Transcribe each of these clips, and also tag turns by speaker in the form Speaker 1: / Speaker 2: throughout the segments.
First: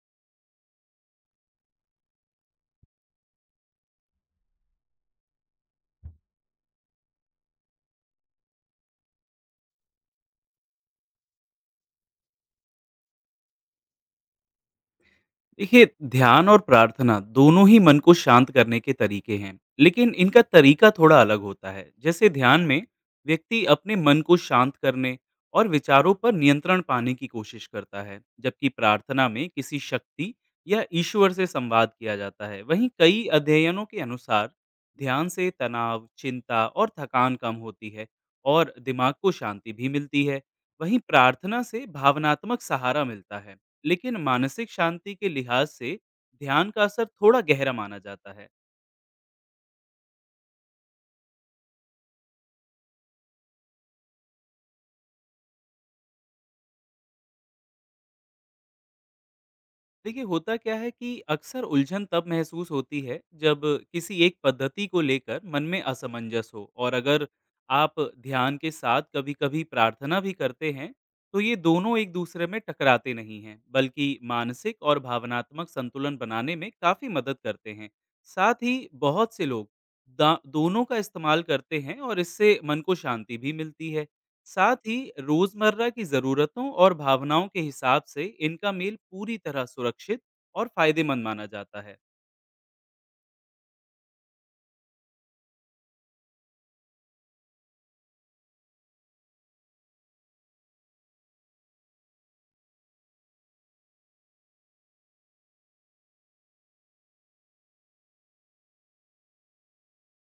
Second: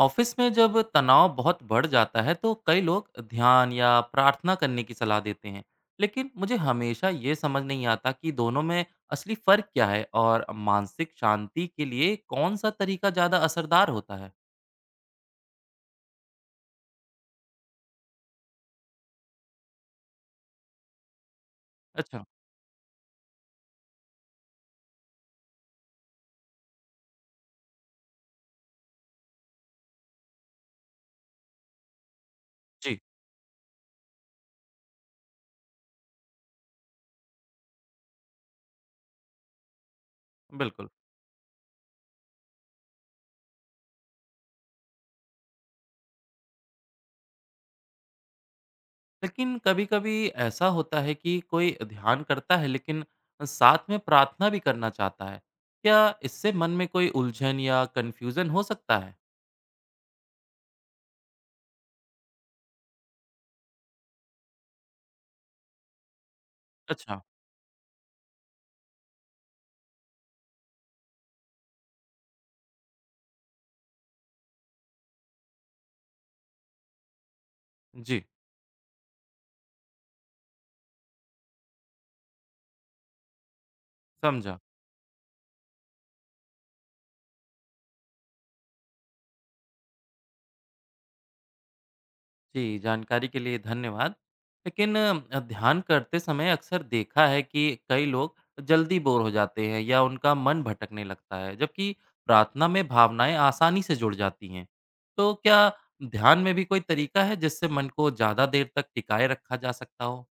Speaker 1: Office में जब तनाव बहुत बढ़ जाता है तो कई लोग ध्यान या प्रार्थना करने की सलाह देते हैं। लेकिन मुझे हमेशा ये समझ नहीं आता कि दोनों में असली फर्क क्या है और मानसिक शांति के लिए कौन सा तरीका ज़्यादा असरदार होता है।
Speaker 2: देखिए, ध्यान और प्रार्थना दोनों ही मन को शांत करने के तरीके हैं, लेकिन इनका तरीका थोड़ा अलग होता है।
Speaker 1: अच्छा।
Speaker 2: जैसे ध्यान में व्यक्ति अपने मन को शांत करने और विचारों पर नियंत्रण पाने की कोशिश करता है, जबकि प्रार्थना में किसी शक्ति या ईश्वर से संवाद किया जाता है। वहीं
Speaker 1: जी।
Speaker 2: कई अध्ययनों के अनुसार ध्यान से तनाव, चिंता और थकान कम होती है और दिमाग को शांति भी मिलती है।
Speaker 1: बिल्कुल।
Speaker 2: वहीं प्रार्थना से भावनात्मक सहारा मिलता है, लेकिन मानसिक शांति के लिहाज से ध्यान का असर थोड़ा गहरा माना जाता है।
Speaker 1: लेकिन कभी-कभी ऐसा होता है कि कोई ध्यान करता है लेकिन साथ में प्रार्थना भी करना चाहता है, क्या इससे मन में कोई उलझन या कन्फ्यूज़न हो सकता है?
Speaker 2: देखिए, होता क्या है कि अक्सर उलझन तब महसूस होती है जब किसी एक पद्धति को लेकर मन में असमंजस हो, और
Speaker 1: अच्छा।
Speaker 2: अगर आप ध्यान के साथ कभी-कभी प्रार्थना भी करते हैं तो ये दोनों एक दूसरे में टकराते नहीं हैं, बल्कि मानसिक और भावनात्मक संतुलन बनाने में काफी मदद करते हैं।
Speaker 1: जी।
Speaker 2: साथ ही बहुत से लोग दोनों का इस्तेमाल करते हैं और इससे मन को शांति भी मिलती है।
Speaker 1: समझा।
Speaker 2: साथ ही रोजमर्रा की जरूरतों और भावनाओं के हिसाब से इनका मेल पूरी तरह सुरक्षित और फायदेमंद माना जाता है।
Speaker 1: जी, जानकारी के लिए धन्यवाद। लेकिन ध्यान करते समय अक्सर देखा है कि कई लोग जल्दी बोर हो जाते हैं या उनका मन भटकने लगता है, जबकि प्रार्थना में भावनाएं आसानी से जुड़ जाती हैं। तो क्या ध्यान में भी कोई तरीका है जिससे मन को ज़्यादा देर तक टिकाए रखा जा सकता हो?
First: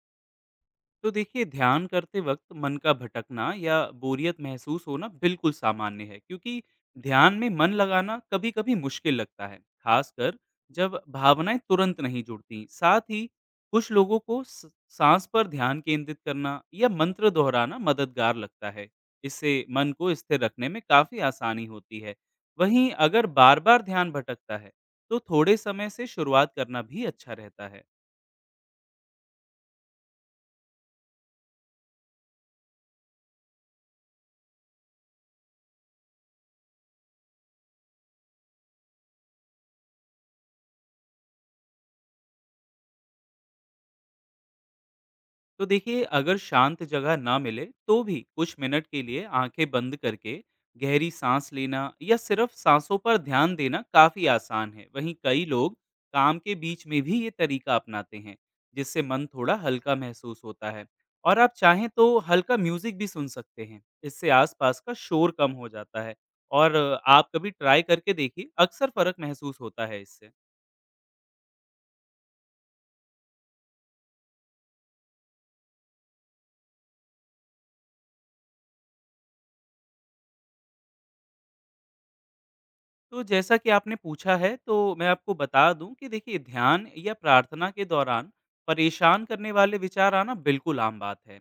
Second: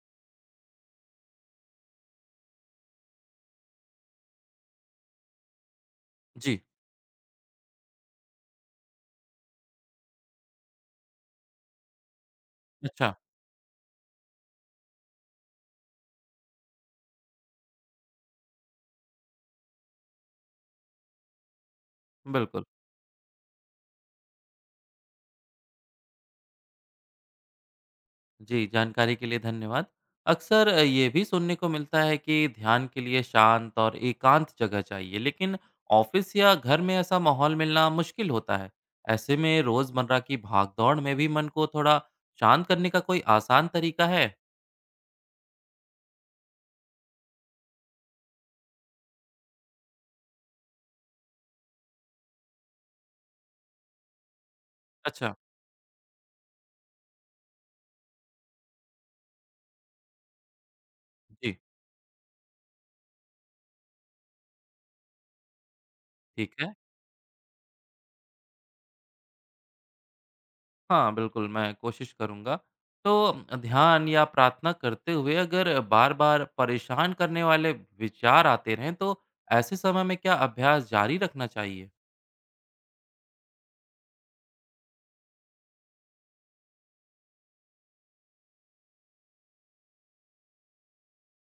Speaker 2: तो देखिए, ध्यान करते वक्त मन का भटकना या बोरियत महसूस होना बिल्कुल सामान्य है,
Speaker 1: जी,
Speaker 2: क्योंकि ध्यान में मन लगाना कभी-कभी मुश्किल लगता है, खासकर जब भावनाएं तुरंत नहीं जुड़ती। साथ
Speaker 1: अच्छा,
Speaker 2: ही कुछ लोगों को सांस पर ध्यान केंद्रित करना या मंत्र दोहराना मददगार लगता है। इससे मन को स्थिर रखने में काफी आसानी होती है।
Speaker 1: बिल्कुल।
Speaker 2: वहीं अगर बार-बार ध्यान भटकता है तो थोड़े समय से शुरुआत करना भी अच्छा रहता है।
Speaker 1: जी, जानकारी के लिए धन्यवाद। अक्सर ये भी सुनने को मिलता है कि ध्यान के लिए शांत और एकांत जगह चाहिए, लेकिन ऑफ़िस या घर में ऐसा माहौल मिलना मुश्किल होता है। ऐसे में रोज़मर्रा की भागदौड़ में भी मन को थोड़ा शांत करने का कोई आसान तरीका है?
Speaker 2: तो देखिए, अगर शांत जगह ना मिले तो भी कुछ मिनट के लिए आंखें बंद करके गहरी सांस लेना या सिर्फ सांसों पर ध्यान देना काफी आसान है। वहीं
Speaker 1: अच्छा,
Speaker 2: कई लोग काम के बीच में भी ये तरीका अपनाते हैं, जिससे मन थोड़ा हल्का महसूस होता है। और आप
Speaker 1: जी,
Speaker 2: चाहें तो हल्का म्यूजिक भी सुन सकते हैं, इससे आसपास का शोर कम हो जाता है।
Speaker 1: ठीक है।
Speaker 2: और आप कभी ट्राई करके देखिए, अक्सर फर्क महसूस होता है इससे।
Speaker 1: हाँ, बिल्कुल, मैं कोशिश करूँगा। तो ध्यान या प्रार्थना करते हुए अगर बार-बार परेशान करने वाले विचार आते रहें, तो ऐसे समय में क्या अभ्यास जारी रखना चाहिए?
Speaker 2: तो जैसा कि आपने पूछा है तो मैं आपको बता दूं कि देखिए, ध्यान या प्रार्थना के दौरान परेशान करने वाले विचार आना बिल्कुल आम बात है,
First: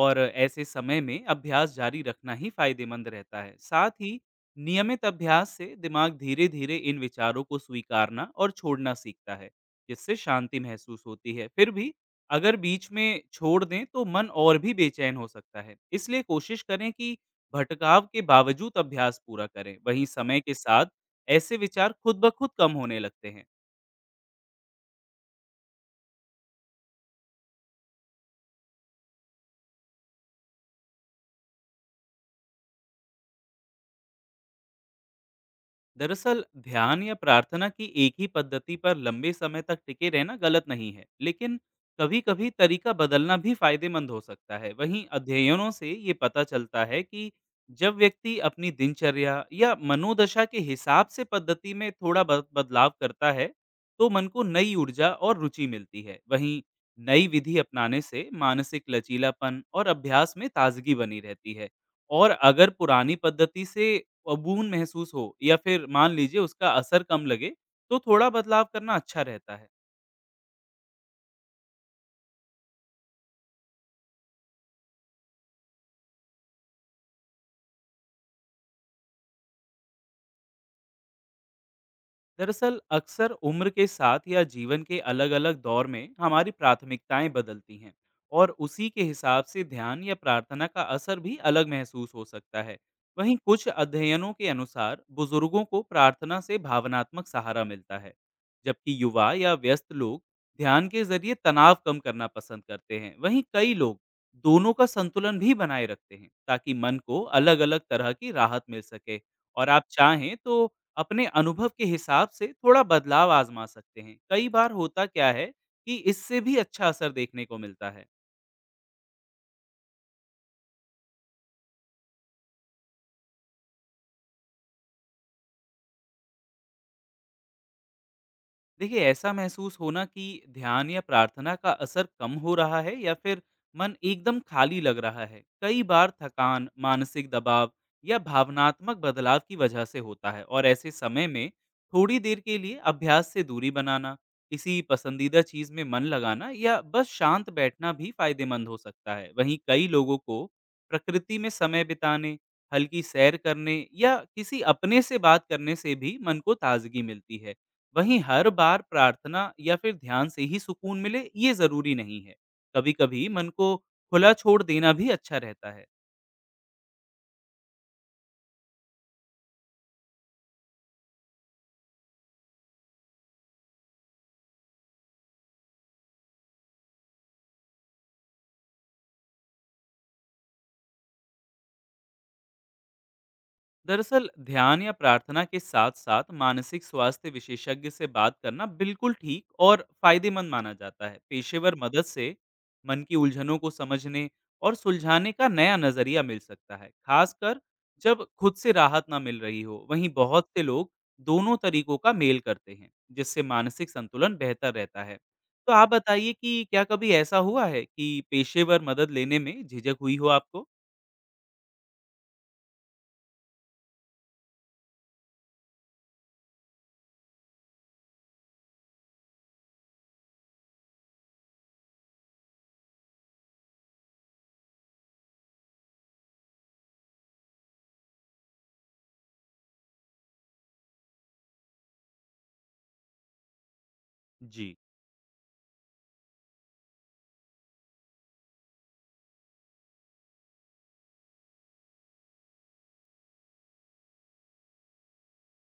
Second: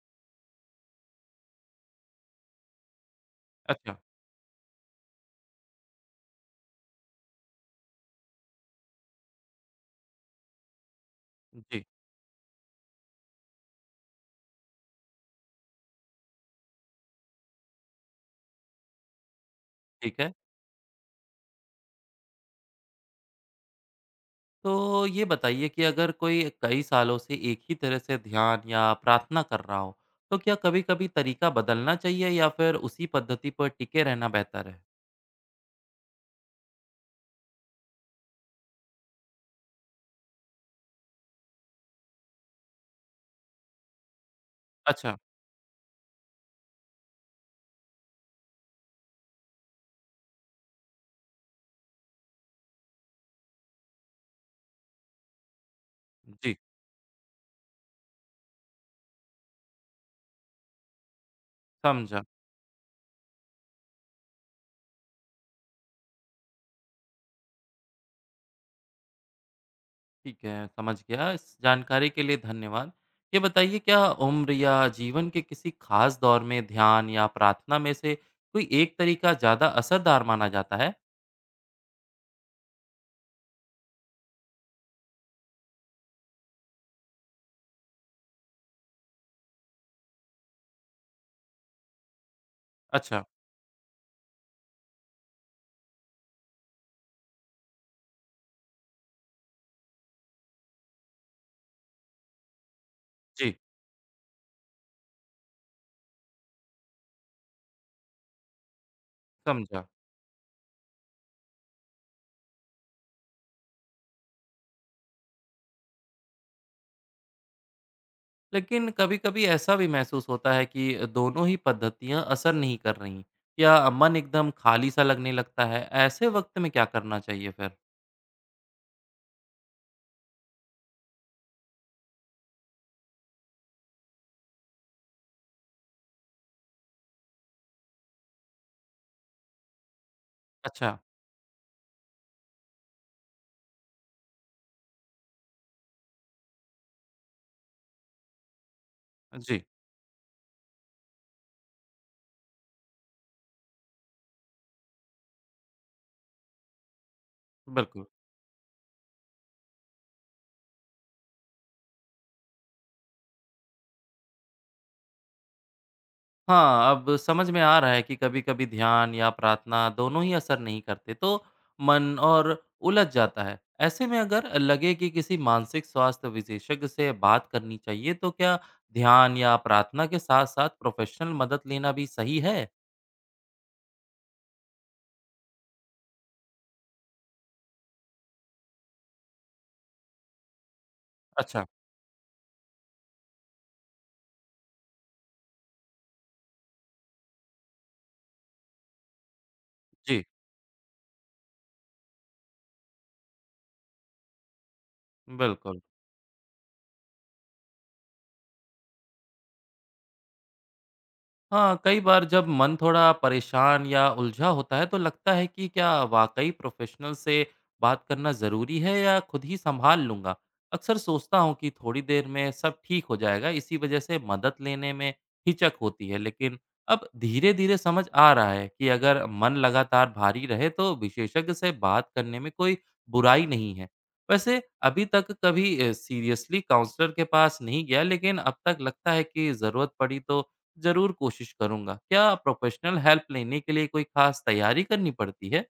Speaker 2: और ऐसे समय में अभ्यास जारी रखना ही फायदेमंद रहता है। साथ
Speaker 1: अच्छा।
Speaker 2: ही नियमित अभ्यास से दिमाग धीरे धीरे इन विचारों को स्वीकारना और छोड़ना सीखता है, जिससे शांति महसूस होती है। फिर
Speaker 1: जी,
Speaker 2: भी अगर बीच में छोड़ दें तो मन और भी बेचैन हो सकता है, इसलिए कोशिश करें कि भटकाव के बावजूद अभ्यास पूरा करें। वहीं
Speaker 1: ठीक है।
Speaker 2: समय के साथ ऐसे विचार खुद ब खुद कम होने लगते हैं।
Speaker 1: तो ये बताइए कि अगर कोई कई सालों से एक ही तरह से ध्यान या प्रार्थना कर रहा हो, तो क्या कभी-कभी तरीका बदलना चाहिए या फिर उसी पद्धति पर टिके रहना बेहतर है?
Speaker 2: दरअसल ध्यान या प्रार्थना की एक ही पद्धति पर लंबे समय तक टिके रहना गलत नहीं है, लेकिन कभी कभी तरीका बदलना भी फायदेमंद हो सकता है। वहीं
Speaker 1: अच्छा,
Speaker 2: अध्ययनों से ये पता चलता है कि जब व्यक्ति अपनी दिनचर्या या मनोदशा के हिसाब से पद्धति में थोड़ा बदलाव करता है तो मन को नई ऊर्जा और रुचि मिलती है।
Speaker 1: जी,
Speaker 2: वहीं नई विधि अपनाने से मानसिक लचीलापन और अभ्यास में ताजगी बनी रहती है।
Speaker 1: समझा।
Speaker 2: और अगर पुरानी पद्धति से अ, महसूस हो या फिर मान लीजिए उसका असर कम लगे, तो थोड़ा बदलाव करना अच्छा रहता है।
Speaker 1: ठीक है, समझ गया। इस जानकारी के लिए धन्यवाद। ये बताइए क्या उम्र या जीवन के किसी खास दौर में ध्यान या प्रार्थना में से कोई एक तरीका ज़्यादा असरदार माना जाता है?
Speaker 2: दरअसल अक्सर उम्र के साथ या जीवन के अलग अलग दौर में हमारी प्राथमिकताएं बदलती हैं, और उसी के हिसाब से ध्यान या प्रार्थना का असर भी अलग महसूस हो सकता है।
Speaker 1: अच्छा,
Speaker 2: वहीं कुछ अध्ययनों के अनुसार बुजुर्गों को प्रार्थना से भावनात्मक सहारा मिलता है, जबकि युवा या व्यस्त लोग ध्यान के जरिए तनाव कम करना पसंद करते हैं। वहीं
Speaker 1: जी,
Speaker 2: कई लोग दोनों का संतुलन भी बनाए रखते हैं, ताकि मन को अलग अलग तरह की राहत मिल सके। और आप
Speaker 1: समझा।
Speaker 2: चाहें तो अपने अनुभव के हिसाब से थोड़ा बदलाव आजमा सकते हैं। कई बार होता क्या है कि इससे भी अच्छा असर देखने को मिलता है।
Speaker 1: लेकिन कभी-कभी ऐसा भी महसूस होता है कि दोनों ही पद्धतियाँ असर नहीं कर रहीं या मन एकदम खाली-सा लगने लगता है। ऐसे वक़्त में क्या करना चाहिए फिर?
Speaker 2: देखिए, ऐसा महसूस होना कि ध्यान या प्रार्थना का असर कम हो रहा है या फिर मन एकदम खाली लग रहा है, कई बार थकान, मानसिक दबाव या भावनात्मक बदलाव की वजह से होता है। और ऐसे
Speaker 1: अच्छा,
Speaker 2: समय में थोड़ी देर के लिए अभ्यास से दूरी बनाना, किसी पसंदीदा चीज में मन लगाना या बस शांत बैठना भी फायदेमंद हो सकता है। वहीं
Speaker 1: जी,
Speaker 2: कई लोगों को प्रकृति में समय बिताने, हल्की सैर करने या किसी अपने से बात करने से भी मन को ताजगी मिलती है।
Speaker 1: बिल्कुल।
Speaker 2: वहीं हर बार प्रार्थना या फिर ध्यान से ही सुकून मिले, ये जरूरी नहीं है। कभी कभी मन को खुला छोड़ देना भी अच्छा रहता है।
Speaker 1: हाँ, अब समझ में आ रहा है कि कभी-कभी ध्यान या प्रार्थना दोनों ही असर नहीं करते, तो मन और उलझ जाता है। ऐसे में अगर लगे कि किसी मानसिक स्वास्थ्य विशेषज्ञ से बात करनी चाहिए, तो क्या ध्यान या प्रार्थना के साथ-साथ प्रोफ़ेशनल मदद लेना भी सही है?
Speaker 2: दरअसल ध्यान या प्रार्थना के साथ साथ मानसिक स्वास्थ्य विशेषज्ञ से बात करना बिल्कुल ठीक और फायदेमंद माना जाता है।
Speaker 1: अच्छा,
Speaker 2: पेशेवर मदद से मन की उलझनों को समझने और सुलझाने का नया नजरिया मिल सकता है, खासकर जब खुद से राहत ना मिल रही हो। वहीं
Speaker 1: जी,
Speaker 2: बहुत से लोग दोनों तरीकों का मेल करते हैं, जिससे मानसिक संतुलन बेहतर रहता है। तो
Speaker 1: बिल्कुल।
Speaker 2: आप बताइए कि क्या कभी ऐसा हुआ है कि पेशेवर मदद लेने में झिझक हुई हो आपको?
Speaker 1: हाँ, कई बार जब मन थोड़ा परेशान या उलझा होता है तो लगता है कि क्या वाकई प्रोफेशनल से बात करना ज़रूरी है या खुद ही सँभाल लूँगा? अक्सर सोचता हूँ कि थोड़ी देर में सब ठीक हो जाएगा, इसी वजह से मदद लेने में हिचक होती है। लेकिन अब धीरे-धीरे समझ आ रहा है कि अगर मन लगातार भारी रहे तो विशेषज्ञ से बात करने में कोई बुराई नहीं है। वैसे
Speaker 2: जी।
Speaker 1: अभी तक कभी सीरियसली काउंसलर के पास नहीं गया लेकिन अब तक लगता है कि ज़रूरत पड़ी तो ज़रूर कोशिश करूँगा। क्या प्रोफ़ेशनल हेल्प लेने के लिए कोई ख़ास तैयारी करनी पड़ती है?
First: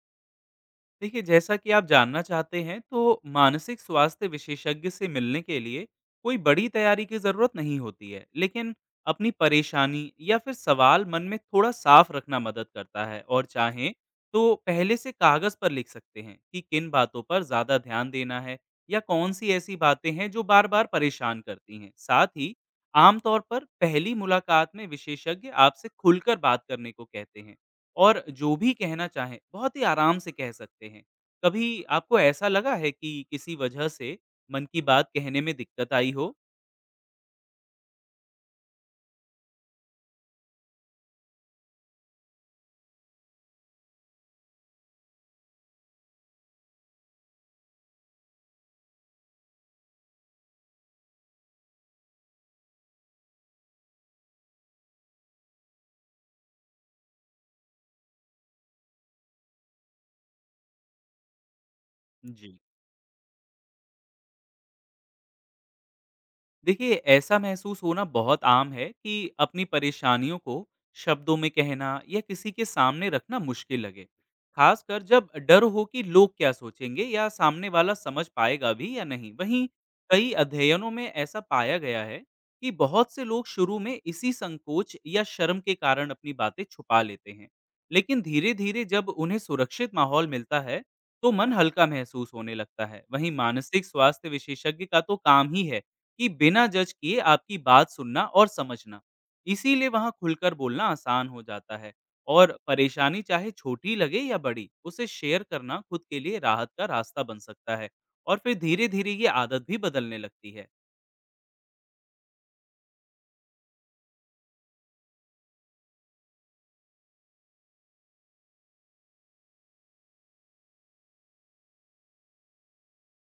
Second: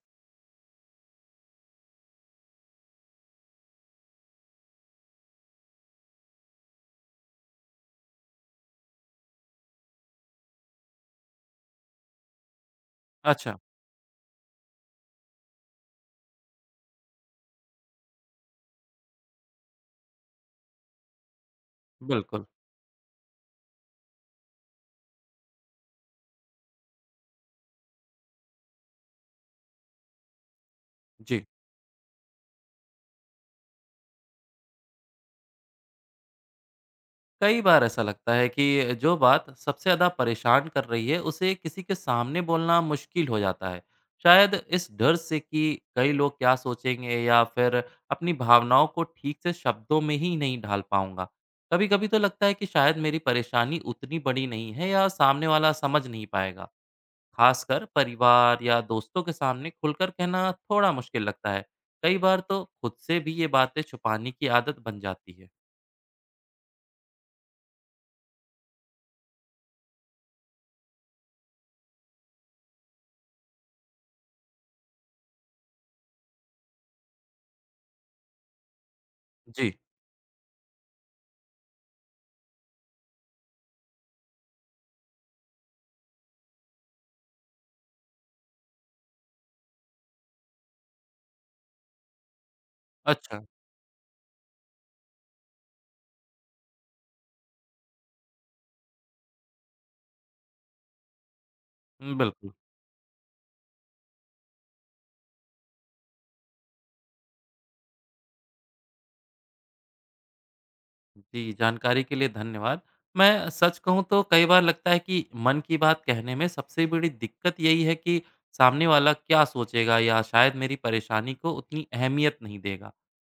Speaker 2: देखिए, जैसा कि आप जानना चाहते हैं तो मानसिक स्वास्थ्य विशेषज्ञ से मिलने के लिए कोई बड़ी तैयारी की ज़रूरत नहीं होती है, लेकिन अपनी परेशानी या फिर सवाल मन में थोड़ा साफ रखना मदद करता है। और
Speaker 1: अच्छा,
Speaker 2: चाहें तो पहले से कागज़ पर लिख सकते हैं कि किन बातों पर ज़्यादा ध्यान देना है या कौन सी ऐसी बातें हैं जो बार बार परेशान करती हैं। साथ
Speaker 1: बिल्कुल,
Speaker 2: ही आमतौर पर पहली मुलाकात में विशेषज्ञ आपसे खुलकर बात करने को कहते हैं, और जो भी कहना चाहें, बहुत ही आराम से कह सकते हैं।
Speaker 1: जी।
Speaker 2: कभी आपको ऐसा लगा है कि किसी वजह से मन की बात कहने में दिक्कत आई हो?
Speaker 1: कई बार ऐसा लगता है कि जो बात सबसे ज़्यादा परेशान कर रही है, उसे किसी के सामने बोलना मुश्किल हो जाता है। शायद इस डर से कि कई लोग क्या सोचेंगे या फिर अपनी भावनाओं को ठीक से शब्दों में ही नहीं ढाल पाऊँगा। कभी-कभी तो लगता है कि शायद मेरी परेशानी उतनी बड़ी नहीं है या सामने वाला समझ नहीं पाएगा। खासकर परिवार या दोस्तों के सामने खुलकर कहना थोड़ा मुश्किल लगता है। कई बार
Speaker 2: जी।
Speaker 1: तो खुद से भी ये बातें छुपाने की आदत बन जाती है।
Speaker 2: देखिए, ऐसा महसूस होना बहुत आम है कि अपनी परेशानियों को शब्दों में कहना या किसी के सामने रखना मुश्किल लगे, खासकर जब डर हो कि लोग क्या सोचेंगे या सामने वाला समझ पाएगा भी या नहीं। वहीं
Speaker 1: जी।
Speaker 2: कई अध्ययनों में ऐसा पाया गया है कि बहुत से लोग शुरू में इसी संकोच या शर्म के कारण अपनी बातें छुपा लेते हैं, लेकिन धीरे धीरे जब उन्हें सुरक्षित माहौल मिलता है तो मन हल्का महसूस होने लगता है। वहीं
Speaker 1: अच्छा।
Speaker 2: मानसिक स्वास्थ्य विशेषज्ञ का तो काम ही है कि बिना जज किए आपकी बात सुनना और समझना। इसीलिए वहाँ खुलकर बोलना आसान हो जाता है।
Speaker 1: बिल्कुल।
Speaker 2: और परेशानी चाहे छोटी लगे या बड़ी, उसे शेयर करना खुद के लिए राहत का रास्ता बन सकता है, और फिर धीरे-धीरे ये आदत भी बदलने लगती है।
Speaker 1: जी, जानकारी के लिए धन्यवाद। मैं सच कहूँ तो कई बार लगता है कि मन की बात कहने में सबसे बड़ी दिक्कत यही है कि सामने वाला क्या सोचेगा या शायद मेरी परेशानी को उतनी अहमियत नहीं देगा।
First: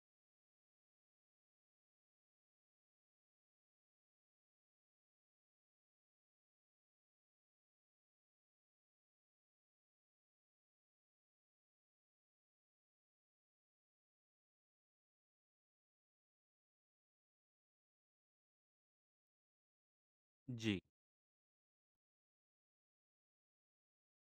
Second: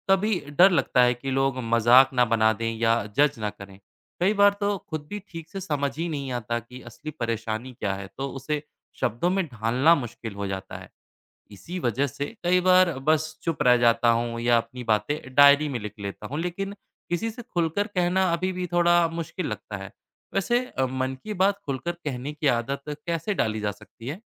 Speaker 1: कभी डर लगता है कि लोग मजाक ना बना दें या जज ना करें। कई बार तो खुद भी ठीक से समझ ही नहीं आता कि असली परेशानी क्या है, तो उसे शब्दों में ढालना मुश्किल हो जाता है। इसी वजह से कई बार बस चुप रह जाता हूँ या अपनी बातें डायरी में लिख लेता हूँ, लेकिन किसी से खुलकर कहना अभी भी थोड़ा मुश्किल लगता है। वैसे
Speaker 2: जी।
Speaker 1: मन की बात खुलकर कहने की आदत कैसे डाली जा सकती है?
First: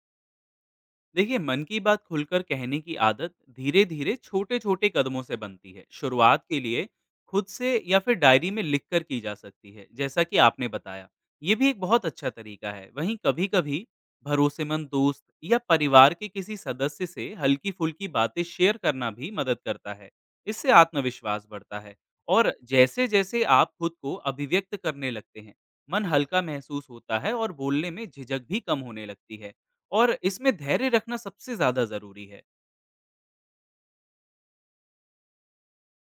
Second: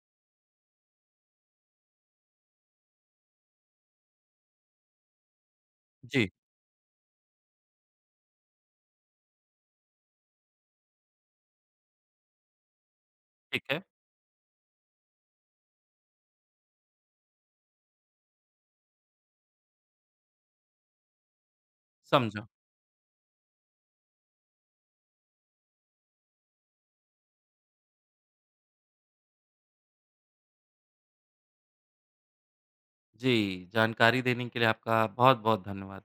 Speaker 2: देखिए, मन की बात खुलकर कहने की आदत धीरे धीरे छोटे छोटे कदमों से बनती है।
Speaker 1: जी,
Speaker 2: शुरुआत के लिए खुद से या फिर डायरी में लिख कर की जा सकती है, जैसा कि आपने बताया, ये भी एक बहुत अच्छा तरीका है। वहीं कभी
Speaker 1: ठीक है।
Speaker 2: कभी भरोसेमंद दोस्त या परिवार के किसी सदस्य से हल्की फुल्की बातें शेयर करना भी मदद करता है, इससे आत्मविश्वास बढ़ता है।
Speaker 1: समझो।
Speaker 2: और जैसे जैसे आप खुद को अभिव्यक्त करने लगते हैं, मन हल्का महसूस होता है और बोलने में झिझक भी कम होने लगती है। और इसमें धैर्य रखना सबसे ज़्यादा ज़रूरी है।
Speaker 1: जी, जानकारी देने के लिए आपका बहुत बहुत धन्यवाद।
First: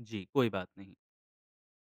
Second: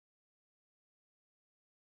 Speaker 2: जी, कोई बात नहीं।